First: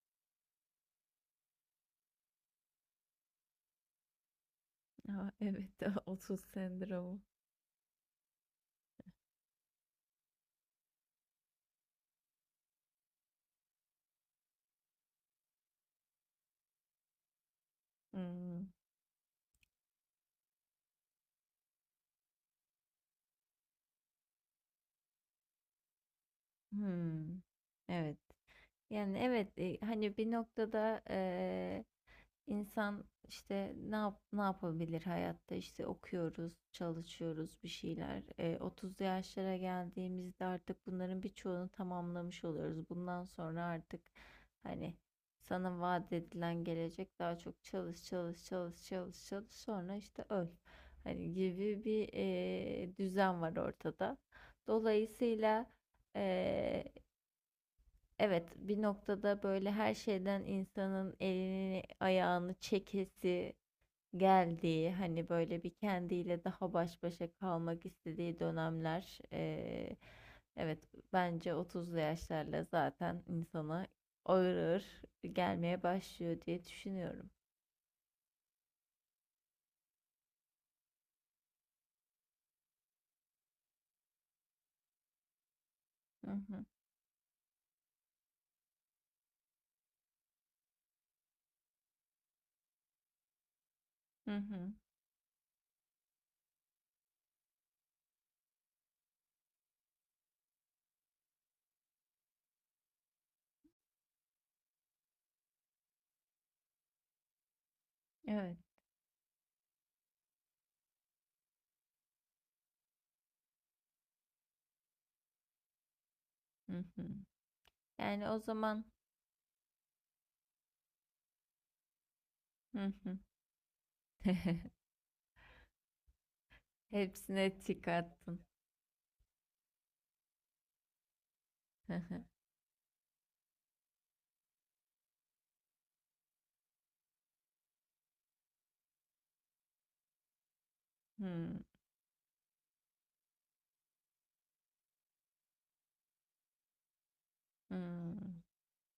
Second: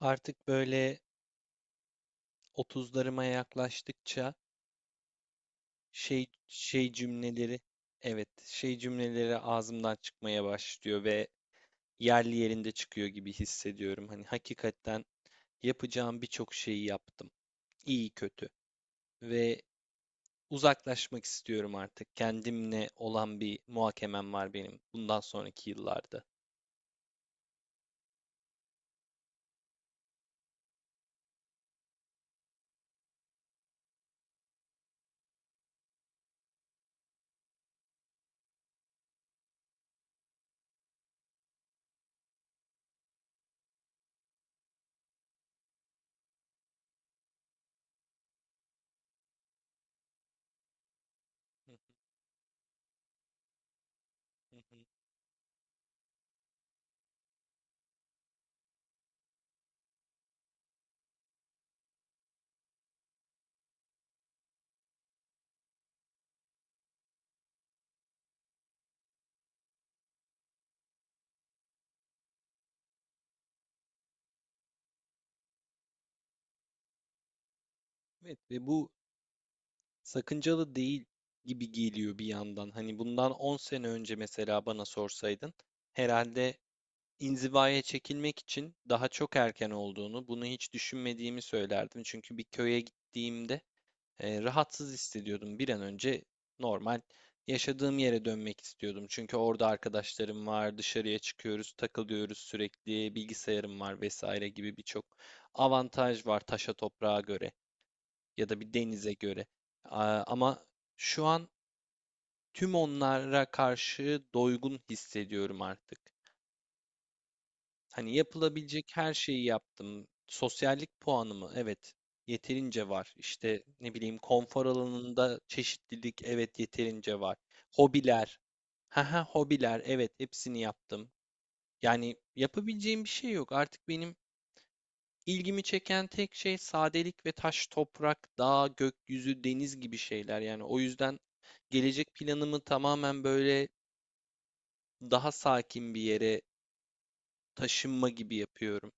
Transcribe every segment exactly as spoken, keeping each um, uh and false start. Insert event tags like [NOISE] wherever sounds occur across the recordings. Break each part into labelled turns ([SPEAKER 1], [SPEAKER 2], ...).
[SPEAKER 1] Artık böyle otuzlarıma yaklaştıkça
[SPEAKER 2] A, evet, [LAUGHS]
[SPEAKER 1] şey
[SPEAKER 2] otuz
[SPEAKER 1] şey
[SPEAKER 2] sendromu.
[SPEAKER 1] cümleleri evet şey cümleleri ağzımdan çıkmaya başlıyor ve yerli yerinde çıkıyor gibi hissediyorum. Hani hakikaten yapacağım birçok şeyi yaptım. İyi kötü
[SPEAKER 2] Hımm.
[SPEAKER 1] ve uzaklaşmak istiyorum artık. Kendimle olan bir muhakemem var benim bundan sonraki yıllarda.
[SPEAKER 2] Hımm. Evet. Yani, evet, eee, hani, bir noktada, İnsan işte ne yap, ne yapabilir hayatta işte okuyoruz, çalışıyoruz bir şeyler. E, otuzlu yaşlara geldiğimizde artık bunların birçoğunu tamamlamış oluyoruz. Bundan sonra artık hani sana vaat edilen gelecek daha çok çalış çalış çalış çalış çalış sonra işte öl. Hani gibi bir e, düzen var ortada.
[SPEAKER 1] [LAUGHS]
[SPEAKER 2] Dolayısıyla, e, Evet, bir noktada böyle her şeyden insanın elini ayağını çekesi geldiği, hani böyle bir kendiyle daha baş başa kalmak istediği dönemler, eee, evet bence otuzlu yaşlarla zaten insana ağır ağır gelmeye başlıyor diye düşünüyorum.
[SPEAKER 1] Evet ve bu sakıncalı değil gibi geliyor bir yandan. Hani bundan on sene önce mesela bana sorsaydın,
[SPEAKER 2] Hı
[SPEAKER 1] herhalde
[SPEAKER 2] hı,
[SPEAKER 1] inzivaya çekilmek için daha çok erken olduğunu, bunu hiç düşünmediğimi söylerdim. Çünkü bir köye gittiğimde
[SPEAKER 2] hı
[SPEAKER 1] e,
[SPEAKER 2] hı,
[SPEAKER 1] rahatsız hissediyordum. Bir an önce normal yaşadığım yere dönmek istiyordum. Çünkü orada arkadaşlarım var, dışarıya çıkıyoruz, takılıyoruz sürekli, bilgisayarım var vesaire gibi birçok avantaj var taşa toprağa göre ya
[SPEAKER 2] evet.
[SPEAKER 1] da bir denize göre. A- Ama şu an tüm onlara karşı doygun hissediyorum artık.
[SPEAKER 2] Hı hı.
[SPEAKER 1] Hani
[SPEAKER 2] Yani o zaman,
[SPEAKER 1] yapılabilecek her şeyi yaptım. Sosyallik puanımı, evet, yeterince
[SPEAKER 2] hı
[SPEAKER 1] var.
[SPEAKER 2] hı.
[SPEAKER 1] İşte ne bileyim, konfor
[SPEAKER 2] [LAUGHS]
[SPEAKER 1] alanında çeşitlilik, evet, yeterince var.
[SPEAKER 2] Hepsine tik
[SPEAKER 1] Hobiler.
[SPEAKER 2] attın.
[SPEAKER 1] Haha, hobiler, evet, hepsini yaptım.
[SPEAKER 2] [LAUGHS]
[SPEAKER 1] Yani
[SPEAKER 2] Hı.
[SPEAKER 1] yapabileceğim bir şey yok artık benim. İlgimi çeken tek şey sadelik ve taş, toprak, dağ, gökyüzü, deniz gibi şeyler. Yani o yüzden gelecek planımı tamamen böyle daha sakin bir yere
[SPEAKER 2] Hı, hı.
[SPEAKER 1] taşınma gibi yapıyorum.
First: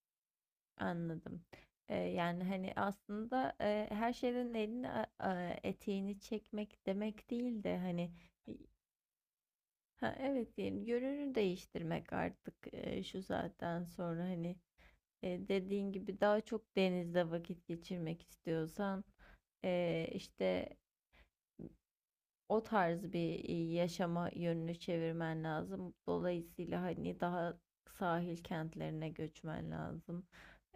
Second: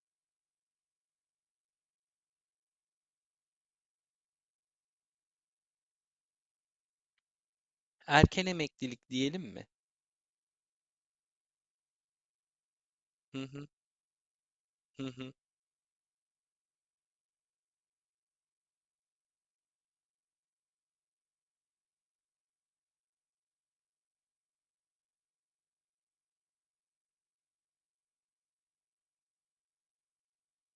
[SPEAKER 2] Anladım. Eee, yani, hani, aslında, eee, her şeyden elini, a aaa, eteğini çekmek demek değil de, hani,
[SPEAKER 1] Erken emeklilik diyelim mi?
[SPEAKER 2] ha, evet, diyelim, yönünü değiştirmek artık, eee, şu
[SPEAKER 1] Hı hı,
[SPEAKER 2] saatten sonra, hani,
[SPEAKER 1] hı hı.
[SPEAKER 2] eee, dediğin gibi daha çok denizde vakit geçirmek istiyorsan, eee, işte o tarz bir e, yaşama yönünü çevirmen lazım. Dolayısıyla hani daha sahil kentlerine göçmen lazım.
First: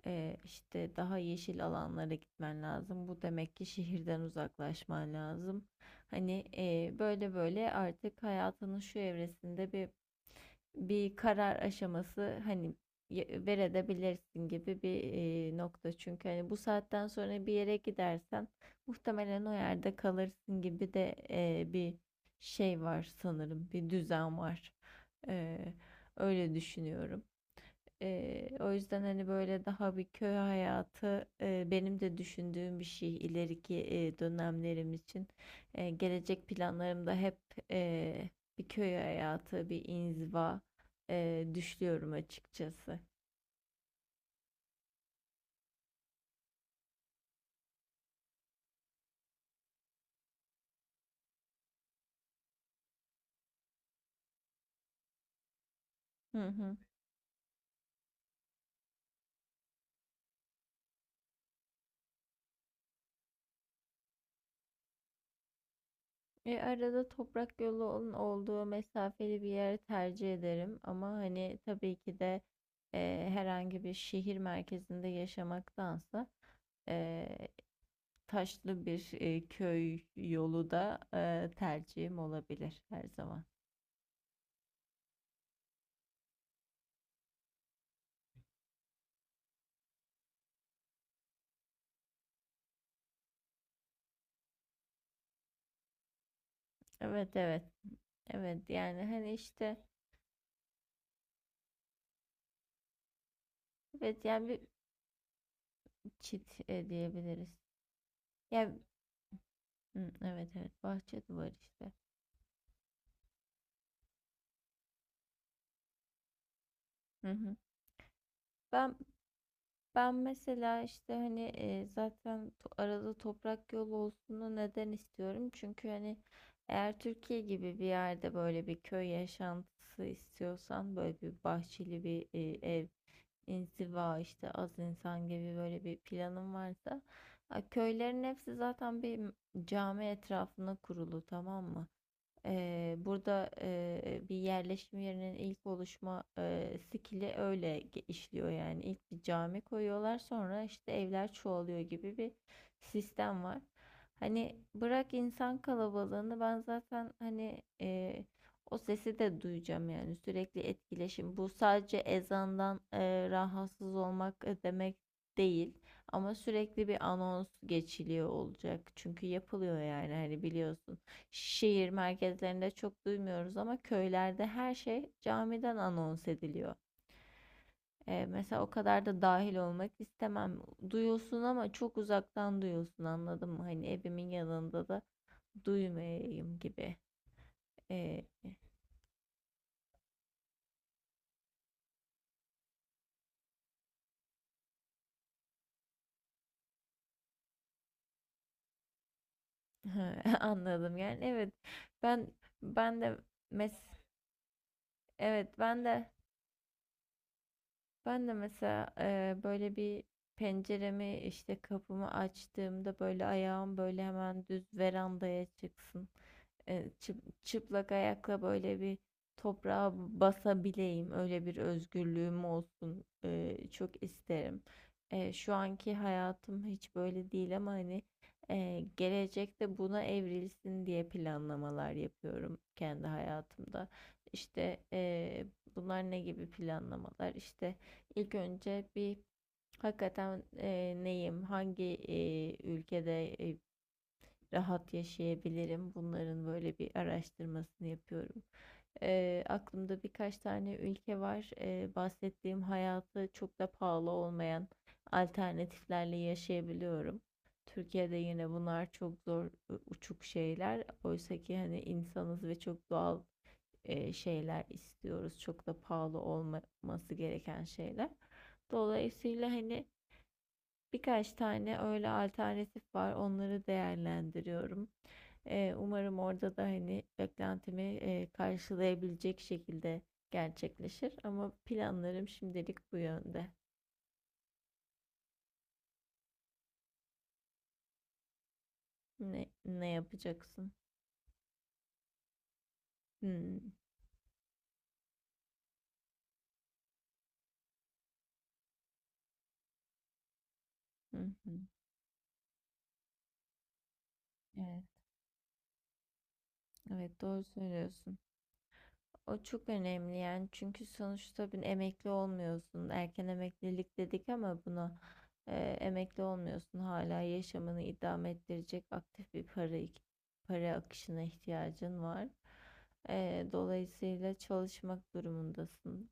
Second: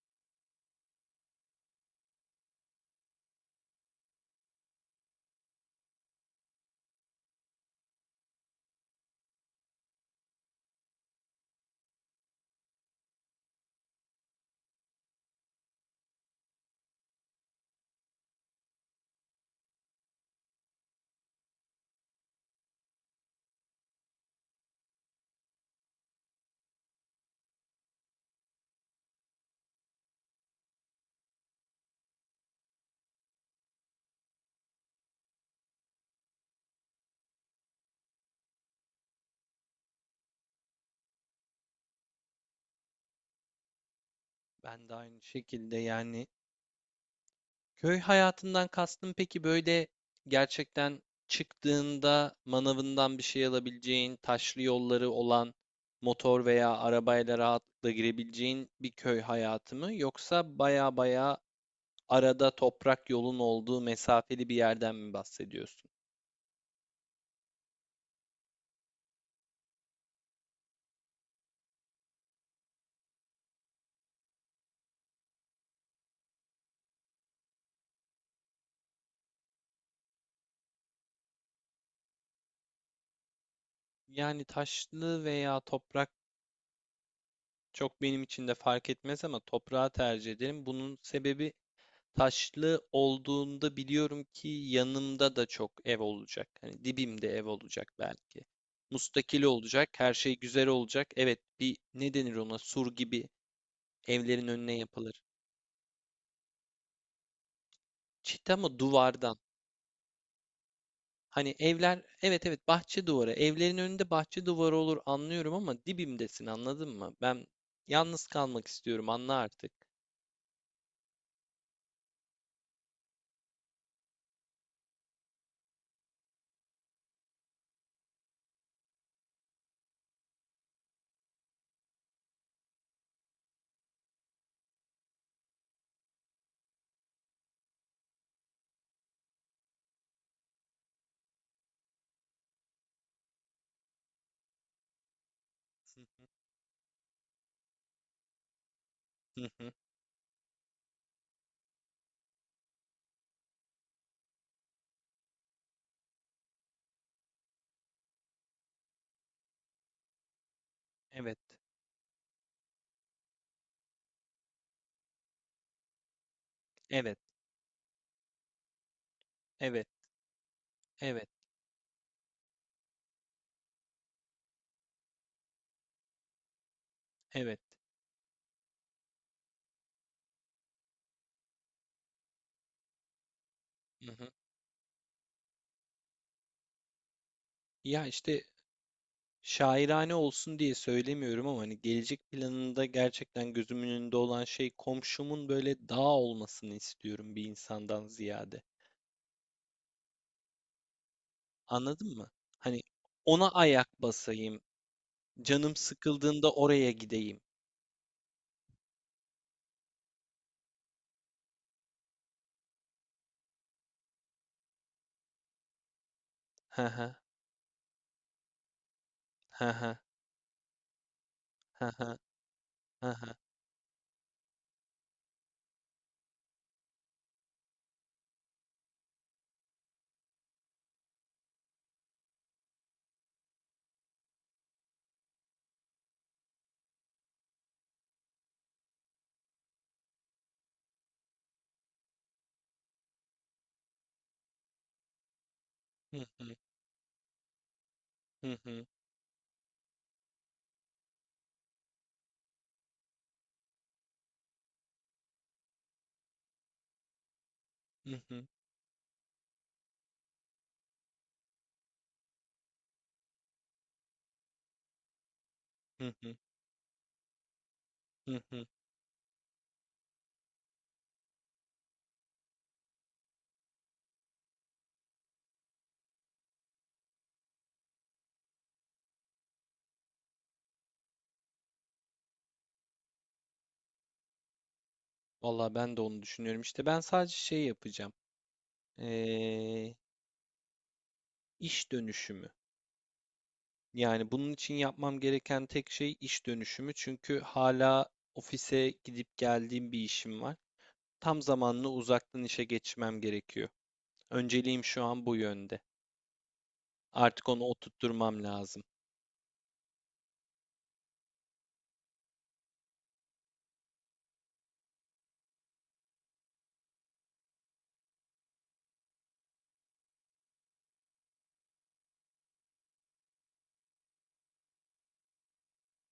[SPEAKER 2] Ee, işte daha yeşil alanlara gitmen lazım. Bu demek ki şehirden uzaklaşman lazım. Hani e, böyle böyle artık hayatının şu evresinde bir bir karar aşaması, hani y- verebilirsin gibi bir e, nokta. Çünkü hani bu saatten sonra bir yere gidersen muhtemelen o yerde kalırsın gibi de e, bir şey var sanırım. Bir düzen var. E, öyle düşünüyorum. E, o yüzden hani böyle daha bir köy hayatı e, benim de düşündüğüm bir şey ileriki e, dönemlerim için. E, gelecek planlarımda hep e, bir köy hayatı, bir inziva e, düşünüyorum açıkçası.
[SPEAKER 1] Ben de aynı şekilde. Yani, köy hayatından kastın peki böyle gerçekten çıktığında manavından bir şey alabileceğin, taşlı yolları olan, motor
[SPEAKER 2] Hı hı.
[SPEAKER 1] veya arabayla rahatlıkla girebileceğin bir köy hayatı mı? Yoksa baya baya arada toprak yolun olduğu mesafeli bir yerden mi bahsediyorsun?
[SPEAKER 2] E, arada toprak yolun olduğu mesafeli bir yer tercih ederim. Ama hani, tabii ki de, e, herhangi bir şehir merkezinde yaşamaktansa e, taşlı bir e, köy yolu da e, tercihim olabilir her zaman.
[SPEAKER 1] Yani taşlı veya toprak çok benim için de fark etmez ama toprağı tercih ederim. Bunun sebebi, taşlı olduğunda biliyorum ki yanımda da çok ev olacak. Hani dibimde
[SPEAKER 2] Evet,
[SPEAKER 1] ev
[SPEAKER 2] evet.
[SPEAKER 1] olacak belki.
[SPEAKER 2] Evet, yani hani
[SPEAKER 1] Mustakil
[SPEAKER 2] işte,
[SPEAKER 1] olacak, her şey güzel olacak. Evet, bir ne denir ona? Sur gibi
[SPEAKER 2] evet yani
[SPEAKER 1] evlerin
[SPEAKER 2] bir
[SPEAKER 1] önüne yapılır.
[SPEAKER 2] çit e, diyebiliriz.
[SPEAKER 1] Çit ama
[SPEAKER 2] Yani
[SPEAKER 1] duvardan.
[SPEAKER 2] hı, evet evet, bahçe duvarı
[SPEAKER 1] Hani
[SPEAKER 2] işte.
[SPEAKER 1] evler, evet, evet, bahçe duvarı. Evlerin önünde bahçe duvarı olur, anlıyorum, ama dibimdesin, anladın mı?
[SPEAKER 2] Hı
[SPEAKER 1] Ben
[SPEAKER 2] hı.
[SPEAKER 1] yalnız kalmak
[SPEAKER 2] Ben
[SPEAKER 1] istiyorum, anla artık.
[SPEAKER 2] Ben mesela, işte hani, e, zaten to- arada toprak yolu olsun, neden istiyorum? Çünkü hani eğer Türkiye gibi bir yerde böyle bir köy yaşantısı istiyorsan, böyle bir bahçeli bir e, ev, inziva işte az insan gibi böyle bir planın varsa, a, köylerin hepsi zaten bir m- cami etrafına kurulu, tamam mı? Eee, burada eee, bir yerleşim yerinin ilk oluşma
[SPEAKER 1] Hı
[SPEAKER 2] eee skili öyle ge- işliyor yani. İlk bir
[SPEAKER 1] hı, hı
[SPEAKER 2] cami
[SPEAKER 1] hı.
[SPEAKER 2] koyuyorlar, sonra işte evler çoğalıyor gibi bir sistem var. Hani bırak insan kalabalığını, ben zaten hani eee, o sesi de duyacağım, yani sürekli etkileşim.
[SPEAKER 1] Evet,
[SPEAKER 2] Bu sadece ezandan eee, rahatsız olmak e, demek değil. Ama sürekli bir
[SPEAKER 1] evet,
[SPEAKER 2] anons geçiliyor olacak. Çünkü yapılıyor,
[SPEAKER 1] evet,
[SPEAKER 2] yani hani biliyorsun,
[SPEAKER 1] evet,
[SPEAKER 2] şehir merkezlerinde çok duymuyoruz ama köylerde her şey camiden anons ediliyor.
[SPEAKER 1] evet.
[SPEAKER 2] Ee, mesela o kadar da dahil olmak istemem. Duyulsun ama çok uzaktan duyulsun, anladın mı? Hani
[SPEAKER 1] Hı
[SPEAKER 2] evimin
[SPEAKER 1] hı.
[SPEAKER 2] yanında da duymayayım gibi.
[SPEAKER 1] Ya
[SPEAKER 2] Ee,
[SPEAKER 1] işte, şairane olsun diye söylemiyorum ama hani gelecek planında gerçekten gözümün önünde olan şey, komşumun böyle dağ olmasını istiyorum bir insandan ziyade.
[SPEAKER 2] [LAUGHS] Anladım, yani evet,
[SPEAKER 1] Anladın mı?
[SPEAKER 2] ben
[SPEAKER 1] Hani
[SPEAKER 2] ben de,
[SPEAKER 1] ona
[SPEAKER 2] mes
[SPEAKER 1] ayak basayım,
[SPEAKER 2] evet,
[SPEAKER 1] canım
[SPEAKER 2] ben de.
[SPEAKER 1] sıkıldığında oraya gideyim.
[SPEAKER 2] Ben de mesela eee, böyle bir penceremi, işte kapımı açtığımda, böyle ayağım böyle hemen düz verandaya çıksın.
[SPEAKER 1] Hı
[SPEAKER 2] Eee,
[SPEAKER 1] hı,
[SPEAKER 2] çı- çıplak ayakla böyle bir
[SPEAKER 1] hı
[SPEAKER 2] toprağa
[SPEAKER 1] hı,
[SPEAKER 2] basabileyim. Öyle bir
[SPEAKER 1] hı hı,
[SPEAKER 2] özgürlüğüm olsun.
[SPEAKER 1] hı hı,
[SPEAKER 2] Eee, çok isterim. Eee, şu anki hayatım hiç böyle değil ama hani eee, gelecekte buna evrilsin diye planlamalar yapıyorum kendi hayatımda. İşte eee, bunlar ne gibi planlamalar? İşte İlk önce bir, hakikaten e, neyim, hangi e, ülkede e, rahat yaşayabilirim,
[SPEAKER 1] hı
[SPEAKER 2] bunların
[SPEAKER 1] hı,
[SPEAKER 2] böyle bir araştırmasını yapıyorum.
[SPEAKER 1] hı hı,
[SPEAKER 2] E, aklımda birkaç tane ülke var. E, bahsettiğim hayatı çok da pahalı olmayan alternatiflerle yaşayabiliyorum. Türkiye'de
[SPEAKER 1] hı hı,
[SPEAKER 2] yine bunlar çok zor, e, uçuk şeyler. Oysa ki hani insanız ve çok doğal e, şeyler istiyoruz. Çok da
[SPEAKER 1] hı
[SPEAKER 2] pahalı
[SPEAKER 1] hı,
[SPEAKER 2] olmaması gereken şeyler.
[SPEAKER 1] hı hı.
[SPEAKER 2] Dolayısıyla hani birkaç tane öyle alternatif var. Onları değerlendiriyorum. E, umarım orada da hani beklentimi e, karşılayabilecek şekilde gerçekleşir. Ama planlarım şimdilik bu yönde.
[SPEAKER 1] Vallahi ben de onu düşünüyorum. İşte ben sadece şey yapacağım.
[SPEAKER 2] Ne, ne
[SPEAKER 1] Ee,
[SPEAKER 2] yapacaksın?
[SPEAKER 1] iş dönüşümü.
[SPEAKER 2] Hmm,
[SPEAKER 1] Yani bunun için yapmam gereken tek şey iş dönüşümü. Çünkü hala ofise gidip geldiğim bir işim var.
[SPEAKER 2] hı
[SPEAKER 1] Tam
[SPEAKER 2] hı.
[SPEAKER 1] zamanlı uzaktan işe geçmem gerekiyor. Önceliğim
[SPEAKER 2] Evet,
[SPEAKER 1] şu an bu yönde.
[SPEAKER 2] evet, doğru
[SPEAKER 1] Artık onu
[SPEAKER 2] söylüyorsun.
[SPEAKER 1] oturtturmam lazım.
[SPEAKER 2] O çok önemli, yani çünkü sonuçta bir emekli olmuyorsun. Erken emeklilik dedik ama buna e, emekli olmuyorsun. Hala yaşamını idame ettirecek aktif bir para para akışına ihtiyacın var. E, dolayısıyla çalışmak durumundasın.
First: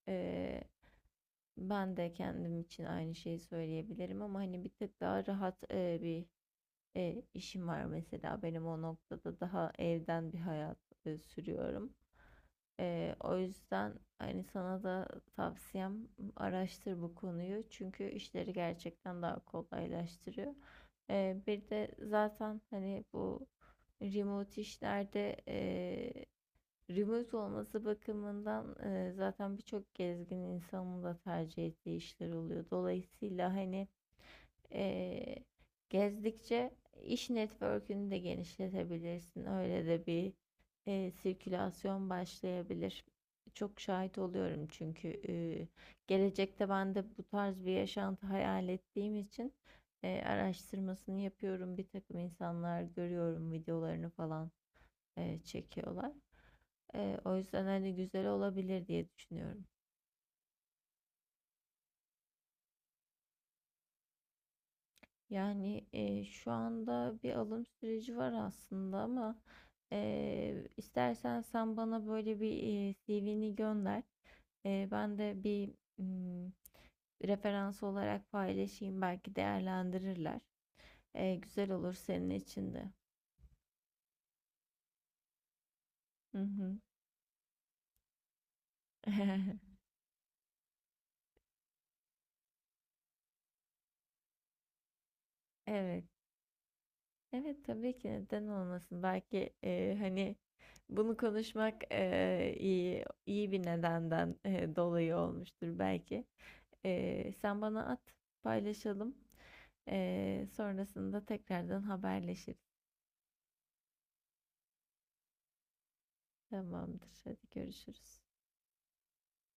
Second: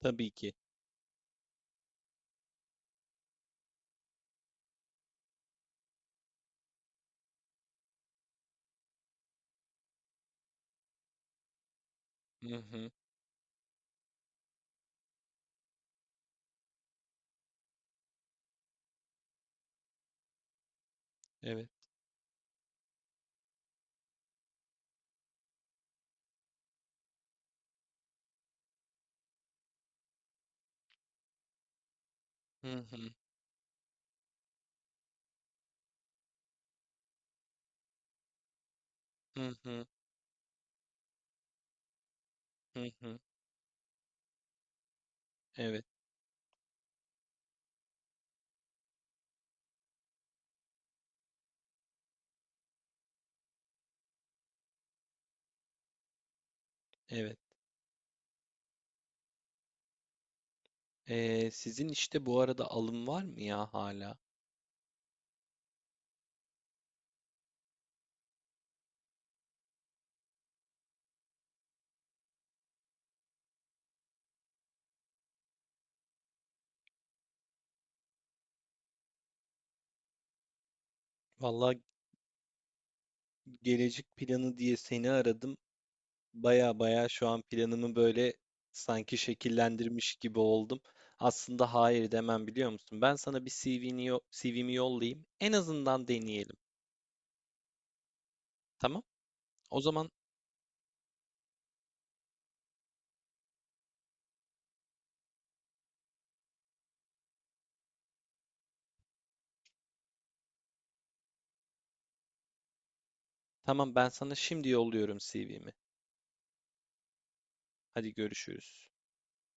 [SPEAKER 1] Tabii ki.
[SPEAKER 2] E, ben de kendim için aynı şeyi söyleyebilirim ama hani bir tık daha rahat e, bir e, işim var mesela benim, o noktada daha evden bir hayat e, sürüyorum.
[SPEAKER 1] Hı hı.
[SPEAKER 2] E, o yüzden hani sana da tavsiyem, araştır bu konuyu, çünkü işleri gerçekten daha kolaylaştırıyor. E,
[SPEAKER 1] Evet.
[SPEAKER 2] bir de zaten hani bu remote işlerde, e, remote olması bakımından e, zaten birçok gezgin insanın da tercih ettiği işler oluyor.
[SPEAKER 1] Hı hı.
[SPEAKER 2] Dolayısıyla hani Eee, gezdikçe iş network'ünü de genişletebilirsin.
[SPEAKER 1] Hı
[SPEAKER 2] Öyle
[SPEAKER 1] hı.
[SPEAKER 2] de bir eee, sirkülasyon
[SPEAKER 1] Hı
[SPEAKER 2] başlayabilir.
[SPEAKER 1] hı.
[SPEAKER 2] Çok şahit oluyorum çünkü eee,
[SPEAKER 1] Evet.
[SPEAKER 2] gelecekte ben de bu tarz bir yaşantı hayal ettiğim için eee, araştırmasını yapıyorum. Bir takım insanlar görüyorum, videolarını falan eee, çekiyorlar. Eee, o
[SPEAKER 1] Evet.
[SPEAKER 2] yüzden hani güzel olabilir diye düşünüyorum.
[SPEAKER 1] Ee, sizin işte bu arada alım var mı ya hala?
[SPEAKER 2] Yani e, şu anda bir alım süreci var aslında ama e, istersen sen bana böyle bir e, C V'ni gönder. E, ben de bir mm, referans olarak paylaşayım, belki değerlendirirler. E, güzel
[SPEAKER 1] Vallahi
[SPEAKER 2] olur senin için de.
[SPEAKER 1] gelecek planı diye seni aradım.
[SPEAKER 2] Hı hı.
[SPEAKER 1] Baya baya şu an planımı böyle sanki
[SPEAKER 2] [LAUGHS]
[SPEAKER 1] şekillendirmiş gibi oldum. Aslında hayır demem, biliyor musun? Ben sana bir C V'ni yo- C V'mi yollayayım. En
[SPEAKER 2] Evet.
[SPEAKER 1] azından deneyelim.
[SPEAKER 2] Evet, tabii ki, neden olmasın.
[SPEAKER 1] Tamam?
[SPEAKER 2] Belki
[SPEAKER 1] O
[SPEAKER 2] e,
[SPEAKER 1] zaman
[SPEAKER 2] hani bunu konuşmak e, iyi iyi bir nedenden e, dolayı olmuştur belki. Ee, sen bana at, paylaşalım. Ee, sonrasında tekrardan haberleşiriz.
[SPEAKER 1] tamam, ben sana şimdi yolluyorum C V'mi.
[SPEAKER 2] Tamamdır. Hadi
[SPEAKER 1] Hadi
[SPEAKER 2] görüşürüz.
[SPEAKER 1] görüşürüz.